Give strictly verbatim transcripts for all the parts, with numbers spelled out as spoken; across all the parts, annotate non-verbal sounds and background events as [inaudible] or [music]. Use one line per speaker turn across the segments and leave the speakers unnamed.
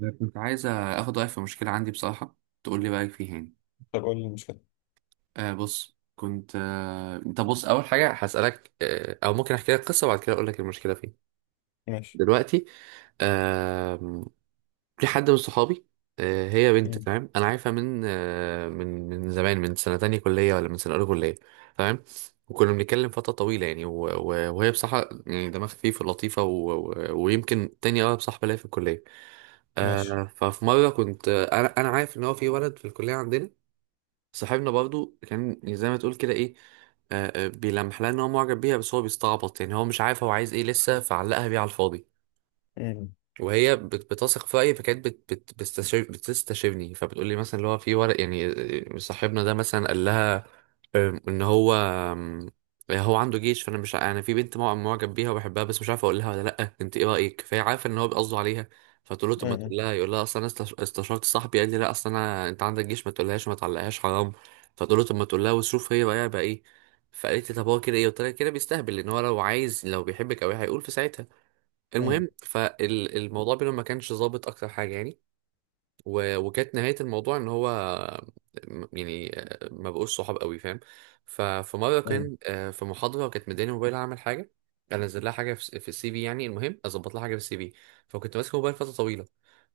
أنا كنت عايز اخد رايك في مشكله عندي بصراحه، تقول لي رايك فيها يعني
طب قول لي المشكلة.
آه بص، كنت آه... طب بص، اول حاجه هسالك آه... او ممكن احكي لك قصه وبعد كده اقول لك المشكله فين.
ماشي.
دلوقتي آه... في حد من صحابي. آه... هي بنت
مم.
تمام، انا عارفها من آه... من من زمان، من سنه تانية كليه ولا من سنه اولى كليه. تمام. وكنا بنتكلم فتره طويله، يعني و... و... وهي بصراحه يعني دماغها خفيف ولطيفه، و... و... ويمكن تاني اقرب صاحبه ليا في الكليه.
ماشي.
آه ففي مرة كنت آه، أنا أنا عارف إن هو في ولد في الكلية عندنا، صاحبنا برضو، كان زي ما تقول كده إيه، آه آه، بيلمح لها إن هو معجب بيها، بس هو بيستعبط، يعني هو مش عارف هو عايز إيه لسه، فعلقها بيه على الفاضي.
مم.
وهي بت- بتثق في رأيي، فكانت بت بت بتستشير بتستشيرني، فبتقول لي مثلا اللي هو في ورق يعني آه، صاحبنا ده مثلا قال لها آم، ان هو آم، هو عنده جيش، فانا مش ع- انا في بنت مع- معجب بيها وبحبها بس مش عارف اقول لها ولا لا، انت ايه رايك؟ فهي عارفه ان هو بيقصده عليها. فتقول له، طب ما
مم.
تقول لها. يقول لها، اصلا انا استش- استشرت صاحبي قال لي لا، اصلا انا انت عندك جيش، ما تقولهاش، ما تعلقهاش، حرام. فتقول له، طب ما تقول لها وشوف هي بقى بقى ايه. فقالت لي، طب هو كده ايه؟ قلت لها، كده بيستهبل، لان هو لو عايز، لو بيحبك او ايه هيقول في ساعتها.
مم.
المهم، فالموضوع بينهم ما كانش ظابط اكتر حاجه يعني و... وكانت نهايه الموضوع ان هو، م- يعني آه، ما بقوش صحاب قوي، فاهم. ففي مره
مم.
كان آه، في محاضره وكانت مداني موبايل اعمل حاجه، انزل لها حاجه في في السي في، يعني المهم اظبط لها حاجه في السي في. فكنت ماسك الموبايل فتره طويله،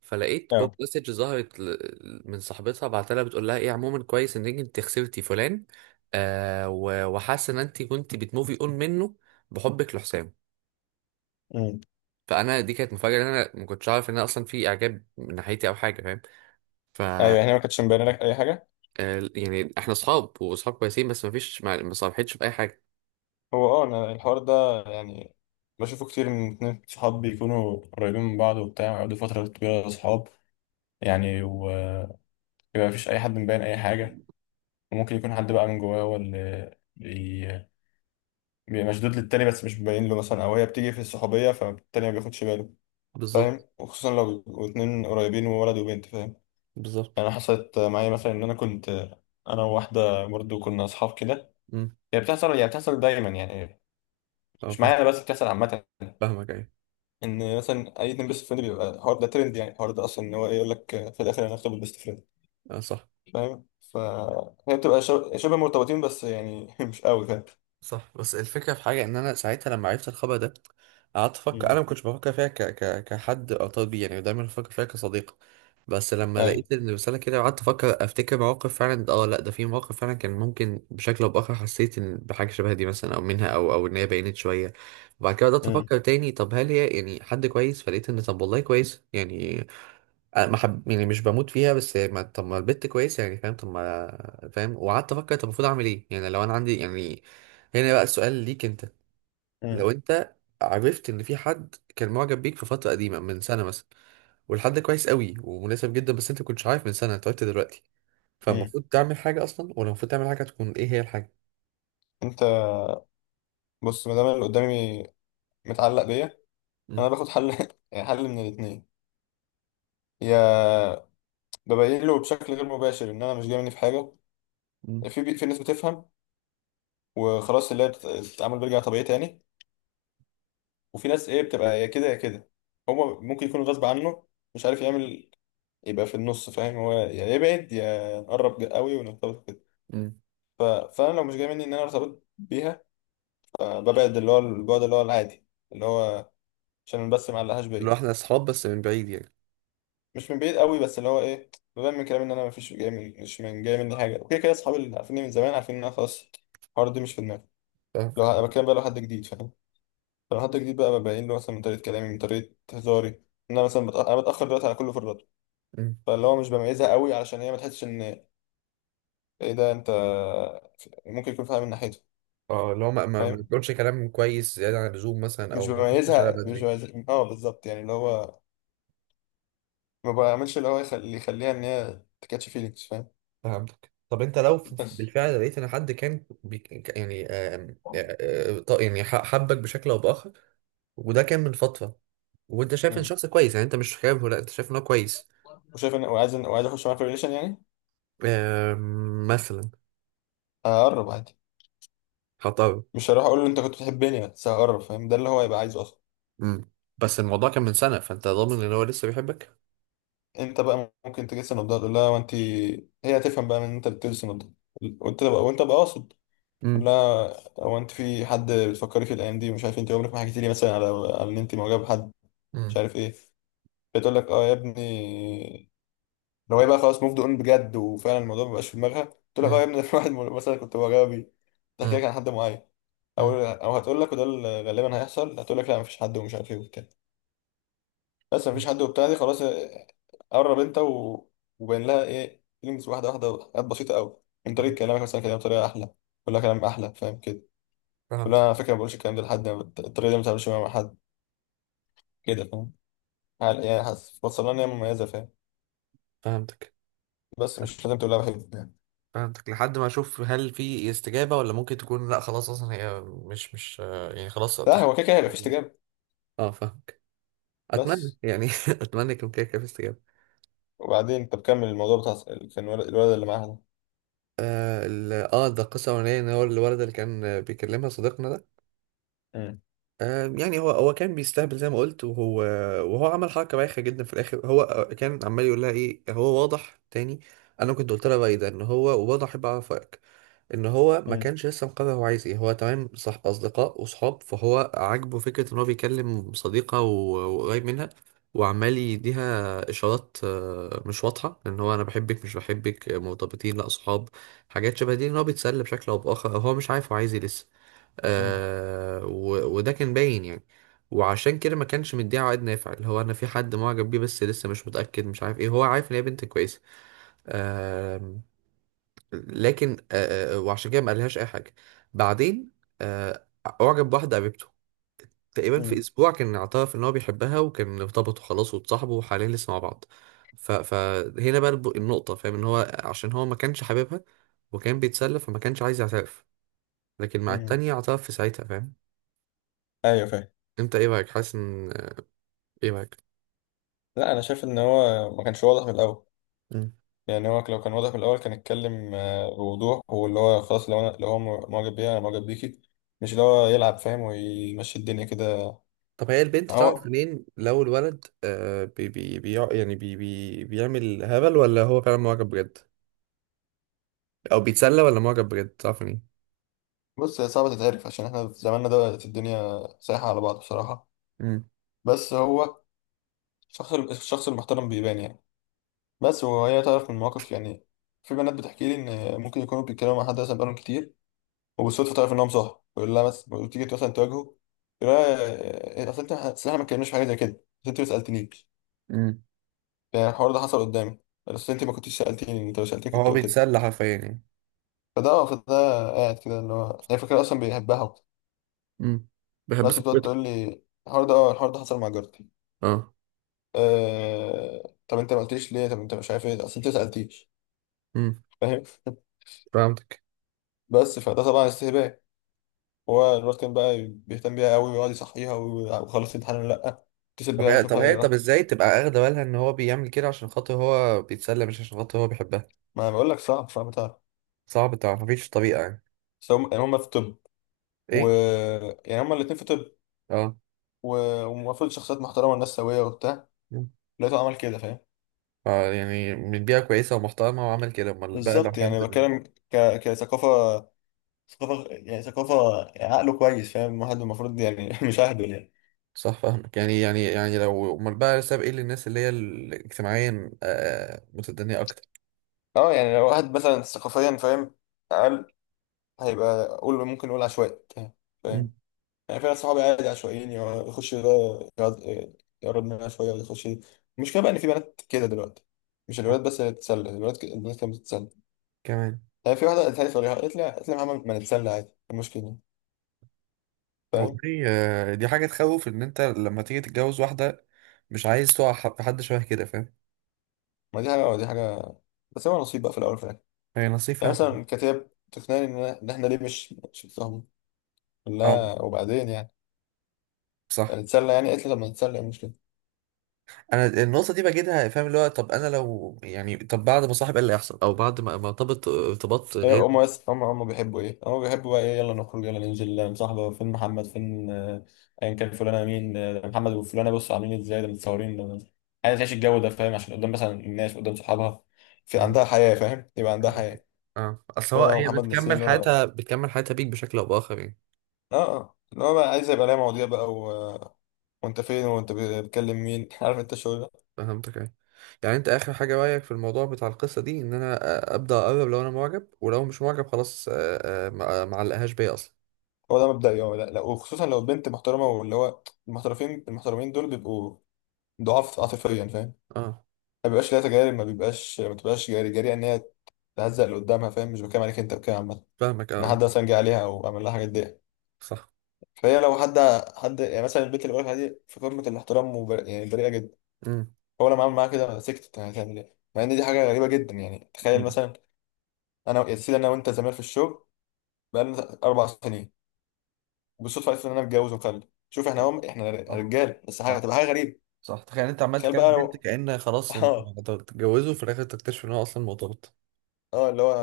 فلقيت بوب
أيوه.
مسج ظهرت، ل- من صاحبتها بعتها لها، بتقول لها ايه عموما، كويس ان انت خسرتي فلان. آه و- وحاسه ان انت كنت بتموفي اون منه. بحبك لحسام.
مم.
فانا دي كانت مفاجاه، ان انا ما كنتش اعرف ان انا اصلا في اعجاب من ناحيتي او حاجه، فاهم. ف
أيوه،
آه،
يعني أنا ما كانتش مبينة لك أي حاجة.
يعني احنا اصحاب واصحاب كويسين، بس ما فيش، ما ما صالحتش في اي حاجه.
هو أه أنا الحوار ده يعني بشوفه كتير من اتنين صحاب بيكونوا قريبين من بعض وبتاع، ويقعدوا فترة طويلة صحاب، يعني، ويبقى مفيش أي حد مبين أي حاجة. وممكن يكون حد بقى من جواه هو اللي بي... بيبقى مشدود للتاني، بس مش مبين له مثلا، أو هي بتيجي في الصحوبية فالتاني ما بياخدش باله.
بالظبط.
فاهم؟ وخصوصا لو بيبقوا اتنين قريبين، وولد وبنت. فاهم؟
بالظبط.
يعني حصلت معايا مثلا، ان انا كنت انا وواحده برضو كنا اصحاب كده.
امم.
هي بتحصل، هي بتحصل دايما يعني.
اه
مش
فاهم.
معايا انا بس، بتحصل عامه.
فاهمك، ايوه.
ان مثلا اي اتنين بيست فريند بيبقى الحوار ده ترند، يعني الحوار ده اصلا ان هو ايه، يقول لك في الاخر انا هخطب البيست فريند.
اه صح.
فاهم؟ فهي بتبقى شب- شبه مرتبطين، بس يعني [laughs] مش قوي. فاهم؟
صح. بس الفكرة في حاجة ان انا ساعتها لما عرفت الخبر ده، قعدت افكر، انا
مم.
ما كنتش بفكر فيها ك... ك... كحد ارتبط بيه، يعني دايما بفكر فيها كصديق. بس لما
اي.
لقيت ان الرسالة كده، قعدت افكر، افتكر مواقف، فعلا اه لا، ده في مواقف فعلا كان ممكن بشكل او باخر حسيت ان بحاجة شبه دي مثلا، او منها، او او ان هي بينت شوية. وبعد كده بدأت
مم.
افكر تاني، طب هل هي يعني حد كويس؟ فلقيت ان طب والله كويس يعني، أنا ما حب يعني مش بموت فيها، بس ما طب ما البت كويسه يعني، فاهم. طب ما فاهم، وقعدت افكر طب المفروض اعمل ايه، يعني لو انا عندي يعني. هنا بقى السؤال ليك انت.
مم.
لو انت عرفت ان في حد كان معجب بيك في فتره قديمه، من سنه مثلا، والحد ده كويس قوي ومناسب جدا، بس انت ما كنتش عارف من سنه، انت عرفت دلوقتي،
مم.
فالمفروض تعمل حاجه اصلا، ولا المفروض تعمل حاجه تكون ايه هي الحاجه؟
انت بص، ما دام اللي قدامي متعلق بيا،
مم.
انا باخد حل [laughs] حل من الاثنين: يا ببين له بشكل غير مباشر ان انا مش جاي مني في حاجه.
مم.
في في ناس بتفهم، وخلاص اللي هي بت- التعامل بيرجع طبيعي تاني. وفي ناس ايه، بتبقى يا كده يا كده. هو ممكن يكون غصب عنه، مش عارف يعمل، يبقى في النص. فاهم؟ هو يا يبعد يا نقرب قوي ونرتبط كده.
مم.
ف... فانا لو مش جاي مني ان انا ارتبط بيها، فببعد اللي هو البعد اللي هو العادي، اللي هو عشان بس ما علقهاش بيا.
لو احنا اصحاب بس من بعيد يعني؟
مش من بعيد قوي، بس اللي هو ايه، ببان من كلامي ان انا مفيش جاي من، مش من جاي مني حاجه. وكده كده اصحابي اللي عارفيني من زمان عارفين ان انا خلاص، الحوار ده مش في دماغي.
فاهم.
لو ه- بتكلم بقى لو حد جديد. فاهم؟ لو حد جديد بقى ببين له مثلا من طريقة كلامي، من طريقة هزاري، إن أنا مثلا بتأ... أنا بتأخر دلوقتي على كل فرداته.
مم.
فاللي هو مش بميزها قوي، علشان هي ما تحسش إن إيه ده، أنت ممكن يكون فاهم من ناحيته.
اه، اللي هو ما ما ما
فاهم؟
بنقولش كلام كويس زياده عن اللزوم مثلا،
مش
او ما تردش عليا
بميزها مش
بدري.
بميزها أه بالظبط، يعني اللي هو ما بعملش اللي هو يخلي اللي يخليها إن هي تكاتش فيلينجز. فاهم؟
فهمتك. طب انت لو ف-
بس.
بالفعل لقيت ان حد كان بيك يعني، آم، آه، آه، ط- يعني ح- حبك بشكل او باخر، وده كان من فتره، وانت شايف ان
مم.
شخص كويس يعني، انت مش شايفه لا، انت شايف ان هو كويس.
وشايف إن وعايز وعايز أخش معاه في ريليشن يعني.
آم، مثلا.
هقرب عادي.
خطأ.
مش هروح أقول له أنت كنت بتحبني، بس هقرب. فاهم؟ ده اللي هو يبقى عايزه أصلا.
امم. بس الموضوع كان من سنه، فانت ضامن ان هو لسه بيحبك؟
انت بقى ممكن تجس النبضة تقول لها، وانت هي هتفهم بقى من ان انت بتجس النبضة. وانت بقى وانت بقى قاصد تقول
امم.
لها: هو انت في حد بتفكري في الايام دي؟ مش عارف، انت عمرك ما حكيتي لي مثلا على على ان انت معجبه بحد، مش
امم.
عارف ايه. بتقول لك: اه يا ابني. لو هي بقى خلاص موفد اون بجد وفعلا الموضوع ما بقاش في دماغها، تقول لك: اه يا
امم.
ابني ده [laughs] واحد مثلا كنت معجبه بيه. تحكي
امم.
لك عن حد معين، او
امم.
او هتقول لك، وده اللي غالبا هيحصل، هتقول لك: لا مفيش حد ومش عارف ايه وبتاع. بس مفيش حد وبتاع دي خلاص. آه، قرب انت و... وبين لها ايه فيلينجز، واحده واحده، حاجات بسيطه قوي. من طريقه
امم.
كلامك مثلا كده بطريقه احلى، كل كلام احلى. فاهم كده؟ كل،
فهمتك.
انا على فكره ما بقولش الكلام ده لحد، أنا بت- الطريقه دي ما بتعملش مع حد كده. فاهم؟ هل- يعني حاسس وصلنا ان هي مميزه. فاهم؟
فهمتك.
بس مش لازم تقول لها بحبك يعني.
فهمتك، لحد ما اشوف هل في استجابه، ولا ممكن تكون لا خلاص، اصلا هي مش مش آه، يعني خلاص،
لا هو
اتخطى
كده كده هيبقى في
الموضوع.
استجابه.
اه فاهمك. اتمنى
بس،
يعني [laughs] اتمنى يكون كده كده في استجابه.
وبعدين انت بكمل الموضوع بتاع س- ال- كان الولد الولد اللي معاها ده.
اه ال- آه، ده قصه اولانيه، ان هو الولد اللي كان آه، بيكلمها صديقنا ده،
مم.
آه يعني هو هو كان بيستهبل زي ما قلت، وهو وهو عمل حركه بايخه جدا في الاخر. هو آه، كان عمال يقول لها ايه، هو واضح تاني، انا كنت قلت لها بقى إيه ده، ان هو واضح، احب اعرف رايك. ان هو ما
مم.
كانش لسه مقرر هو عايز ايه، هو تمام صح اصدقاء وصحاب، فهو عاجبه فكره ان هو بيكلم صديقه و- وقريب منها، وعمال يديها اشارات آه، مش واضحه، ان هو انا بحبك مش بحبك، آه، مرتبطين لا اصحاب، حاجات شبه دي، ان هو بيتسلى بشكل او باخر، هو مش عارف هو عايز ايه لسه.
مم.
آه و- وده كان باين يعني. وعشان كده ما كانش مديها عائد نافع، اللي هو انا في حد معجب بيه بس لسه مش متاكد، مش عارف ايه، هو عارف ان هي بنت كويسه، لكن آه، آه، آه، وعشان كده ما قالهاش اي حاجه. بعدين آه، اعجب بواحده قريبته، تقريبا في
مم.
اسبوع كان اعترف ان هو بيحبها، وكان ارتبطوا خلاص، واتصاحبوا، وحاليا لسه مع بعض. ف... فهنا بقى الب- النقطه، فاهم، ان هو عشان هو ما كانش حاببها، وكان بيتسلى، فما كانش عايز يعترف، لكن مع
مم.
التانية اعترف في ساعتها، فاهم.
ايوه فاهم.
انت ايه رايك؟ حاسس ان، ايه رايك؟
لا انا شايف ان هو ما كانش واضح من الاول.
مم.
يعني هو لو كان واضح من الأول كان اتكلم آه، بوضوح، واللي هو خلاص لو أنا لو هو معجب بيها أنا معجب بيكي. مش اللي هو يلعب فاهم ويمشي الدنيا كده.
طب هي البنت تعرف
هو
منين لو الولد آه بي بي بي يعني بي بي بيعمل هبل، ولا هو فعلا معجب بجد، او بيتسلى ولا معجب بجد، تعرف مين؟
بص، هي صعبة تتعرف عشان احنا في زماننا ده الدنيا سايحة على بعض بصراحة.
امم.
بس هو الشخص الشخص المحترم بيبان يعني. بس وهي تعرف من مواقف يعني. في بنات بتحكي لي إن ممكن يكونوا بيتكلموا مع حد مثلا بقالهم كتير، وبالصدفة تعرف إنهم صح، يقول لها مثلا، تيجي مثلا تواجهه، يقول لها: آه، أصل أنت أصل إحنا ما اتكلمناش في حاجة زي كده، بس أنت ما سألتنيش.
امم.
يعني الحوار ده حصل قدامي: بس انت ما كنتش سالتيني، انت لو سالتني كنت
هو
قلت لي.
بيتسلى حرفيا يعني.
فده آه، فده قاعد كده اللي هو هي فكره اصلا بيحبها وبتاع.
امم. بحب
بس بتقعد
صاحبته.
تقول لي: الحوار ده، اه الحوار ده حصل مع جارتي.
اه.
آه... طب انت ما قلتليش ليه؟ طب انت مش عارف ايه، اصل انت ما سالتيش.
امم.
فاهم؟
فهمتك.
[laughs] بس فده طبعا استهبال. هو الواد كان بقى بيهتم بيها قوي ويقعد يصحيها وي- وخلص الامتحان ولا لا، اتصل
طب
بيها،
هي طب
شوفها هي
هي طب
راحت.
ازاي تبقى اخده بالها ان هو بيعمل كده عشان خاطر هو بيتسلى، مش عشان خاطر هو بيحبها؟
ما بقول لك صعب صعب تعرف.
صعب تعرف، مفيش طريقة يعني؟
بس هم يعني هم في طب، و
ايه.
يعني هم الاثنين في طب،
اه.
و- ومفروض شخصيات محترمه والناس سويه وبتاع.
مم.
لقيته عمل كده. فاهم؟
اه، يعني من بيئة كويسة ومحترمة وعمل كده، امال بقى لو
بالظبط.
حد.
يعني بتكلم ك... كثقافة ثقافة يعني ثقافة، عقله كويس فاهم واحد، المفروض يعني [laughs] مش أهبل يعني.
صح. فاهمك. يعني يعني يعني لو امال بقى ساب ايه للناس اللي هي ال- اجتماعيا آه متدنية اكتر.
اه، يعني لو واحد مثلا ثقافيا فاهم أقل، هيبقى قول ممكن نقول عشوائي. فاهم؟
امم.
يعني في ناس صحابي عادي عشوائيين، يقعد- يخش ده، يقعد- يقرب منها شوية ولا يخش دي. المشكلة بقى إن في بنات كده دلوقتي، مش
اه
الولاد بس اللي بتتسلى الولاد، ك... البنات كانت بتتسلى.
كمان.
يعني في واحدة قالت لي صريحة، قالت لي قالت لي: يا محمد ما نتسلى عادي، إيه المشكلة؟ فاهم؟
والله آه، دي حاجة تخوف إن أنت لما تيجي تتجوز واحدة مش عايز تقع ح- في حد شبه كده، فاهم.
ما دي حاجة ودي حاجة، بس هو نصيب بقى في الأول وفي الآخر.
هي
يعني
نصيفة.
مثلا كتاب تقنعني إن إن إحنا ليه مش مش بنفهم.
اه
لا وبعدين يعني
صح.
نتسلى يعني. قالت لي: طب ما نتسلى إيه المشكلة.
أنا النقطة دي بجدها، فاهم، اللي هو طب أنا لو يعني، طب بعد ما صاحب إيه اللي هيحصل، أو بعد ما ما ارتبط ارتباط
هي
غير.
هما بس هما هما بيحبوا إيه، هما بيحبوا بقى إيه، يلا نخرج يلا ننزل يلا نصاحبه فين محمد فين آه، أيا كان، فلانة مين، آه، ده محمد وفلانة، بصوا عاملين إيه، إزاي ده متصورين ده- عايز تعيش الجو ده. فاهم؟ عشان قدام مثلا، الناس قدام صحابها، في
مم.
عندها حياة، فاهم يبقى عندها حياة.
اه، أصل هو،
وأنا
هي
ومحمد
بتكمل
نسيين، وأنا آه.
حياتها، بتكمل حياتها بيك بشكل أو بآخر يعني.
آه، اللي هو بقى عايز يبقى ليا مواضيع بقى و... وأنت فين وأنت بتكلم مين [laughs] عارف أنت الشغل ده.
فهمتك أيوة. يعني أنت آخر حاجة، رأيك في الموضوع بتاع القصة دي إن أنا آه، أبدأ أقرب، لو أنا معجب، ولو مش معجب خلاص آه، آه، ما ما علقهاش بيا أصلا.
هو ده مبدئي، هو لا, لا وخصوصا لو البنت محترمه، واللي هو المحترفين المحترمين دول بيبقوا ضعاف عاطفيا. فاهم؟
اه
ما بيبقاش لها تجارب، ما بيبقاش ما تبقاش جاري جاري ان هي تهزق اللي قدامها. فاهم؟ مش بتكلم عليك، انت بتكلم عامه،
فاهمك. اه
ان
آه،
حد مثلا جه عليها او عمل لها حاجات دي.
صح.
فهي لو حد حد يعني، مثلا البنت اللي بقولها دي في قمه الاحترام وبر... يعني بريئه جدا.
امم.
هو لما عمل معاها كده أنا سكتت، هتعمل ايه مع ان دي حاجه غريبه جدا. يعني تخيل
امم.
مثلا، انا يا سيدي انا وانت زمان في الشغل بقالنا اربع سنين، وبالصدفه عرفت ان انا متجوز ومخلف. شوف احنا هم احنا
صح.
رجال بس، حاجه
صح.
هتبقى حاجه غريبه.
صح. تخيل انت عمال
تخيل بقى
تكلم بنت
لو
كأن
[laughs]
خلاص انت
اه.
هتتجوزه، وفي الاخر تكتشف ان هو اصلا مرتبط.
اه اللي هو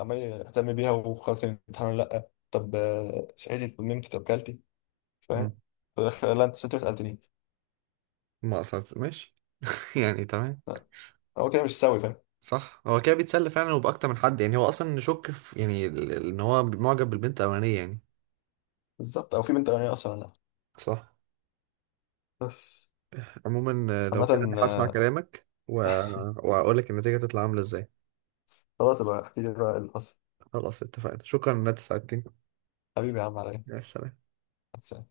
عمال يهتم بيها وخلاص، كان الامتحان ولا لا، طب آه، صحيتي، طب نمت، طب كلتي. فاهم؟
امم.
في الآخر، لا انت ست ما سالتنيش.
ما اصلا ماشي [laughs] يعني تمام.
لا، هو كده مش سوي. فاهم؟
صح، هو كده بيتسلى فعلا وبأكتر من حد يعني، هو اصلا نشك في يعني ال- ال- ان هو معجب بالبنت الاولانيه يعني.
بالظبط، او في بنت اغنيه اصلا ولا لا.
صح.
بس.
عموما آه، لو كده انا
عامة
هسمع
آه،
كلامك و... واقول لك النتيجه تطلع عامله ازاي.
خلاص بقى احكي لي بقى اللي حصل.
خلاص اتفقنا، شكرا ان انت ساعدتني.
حبيبي يا عم،
يا سلام.
عليا.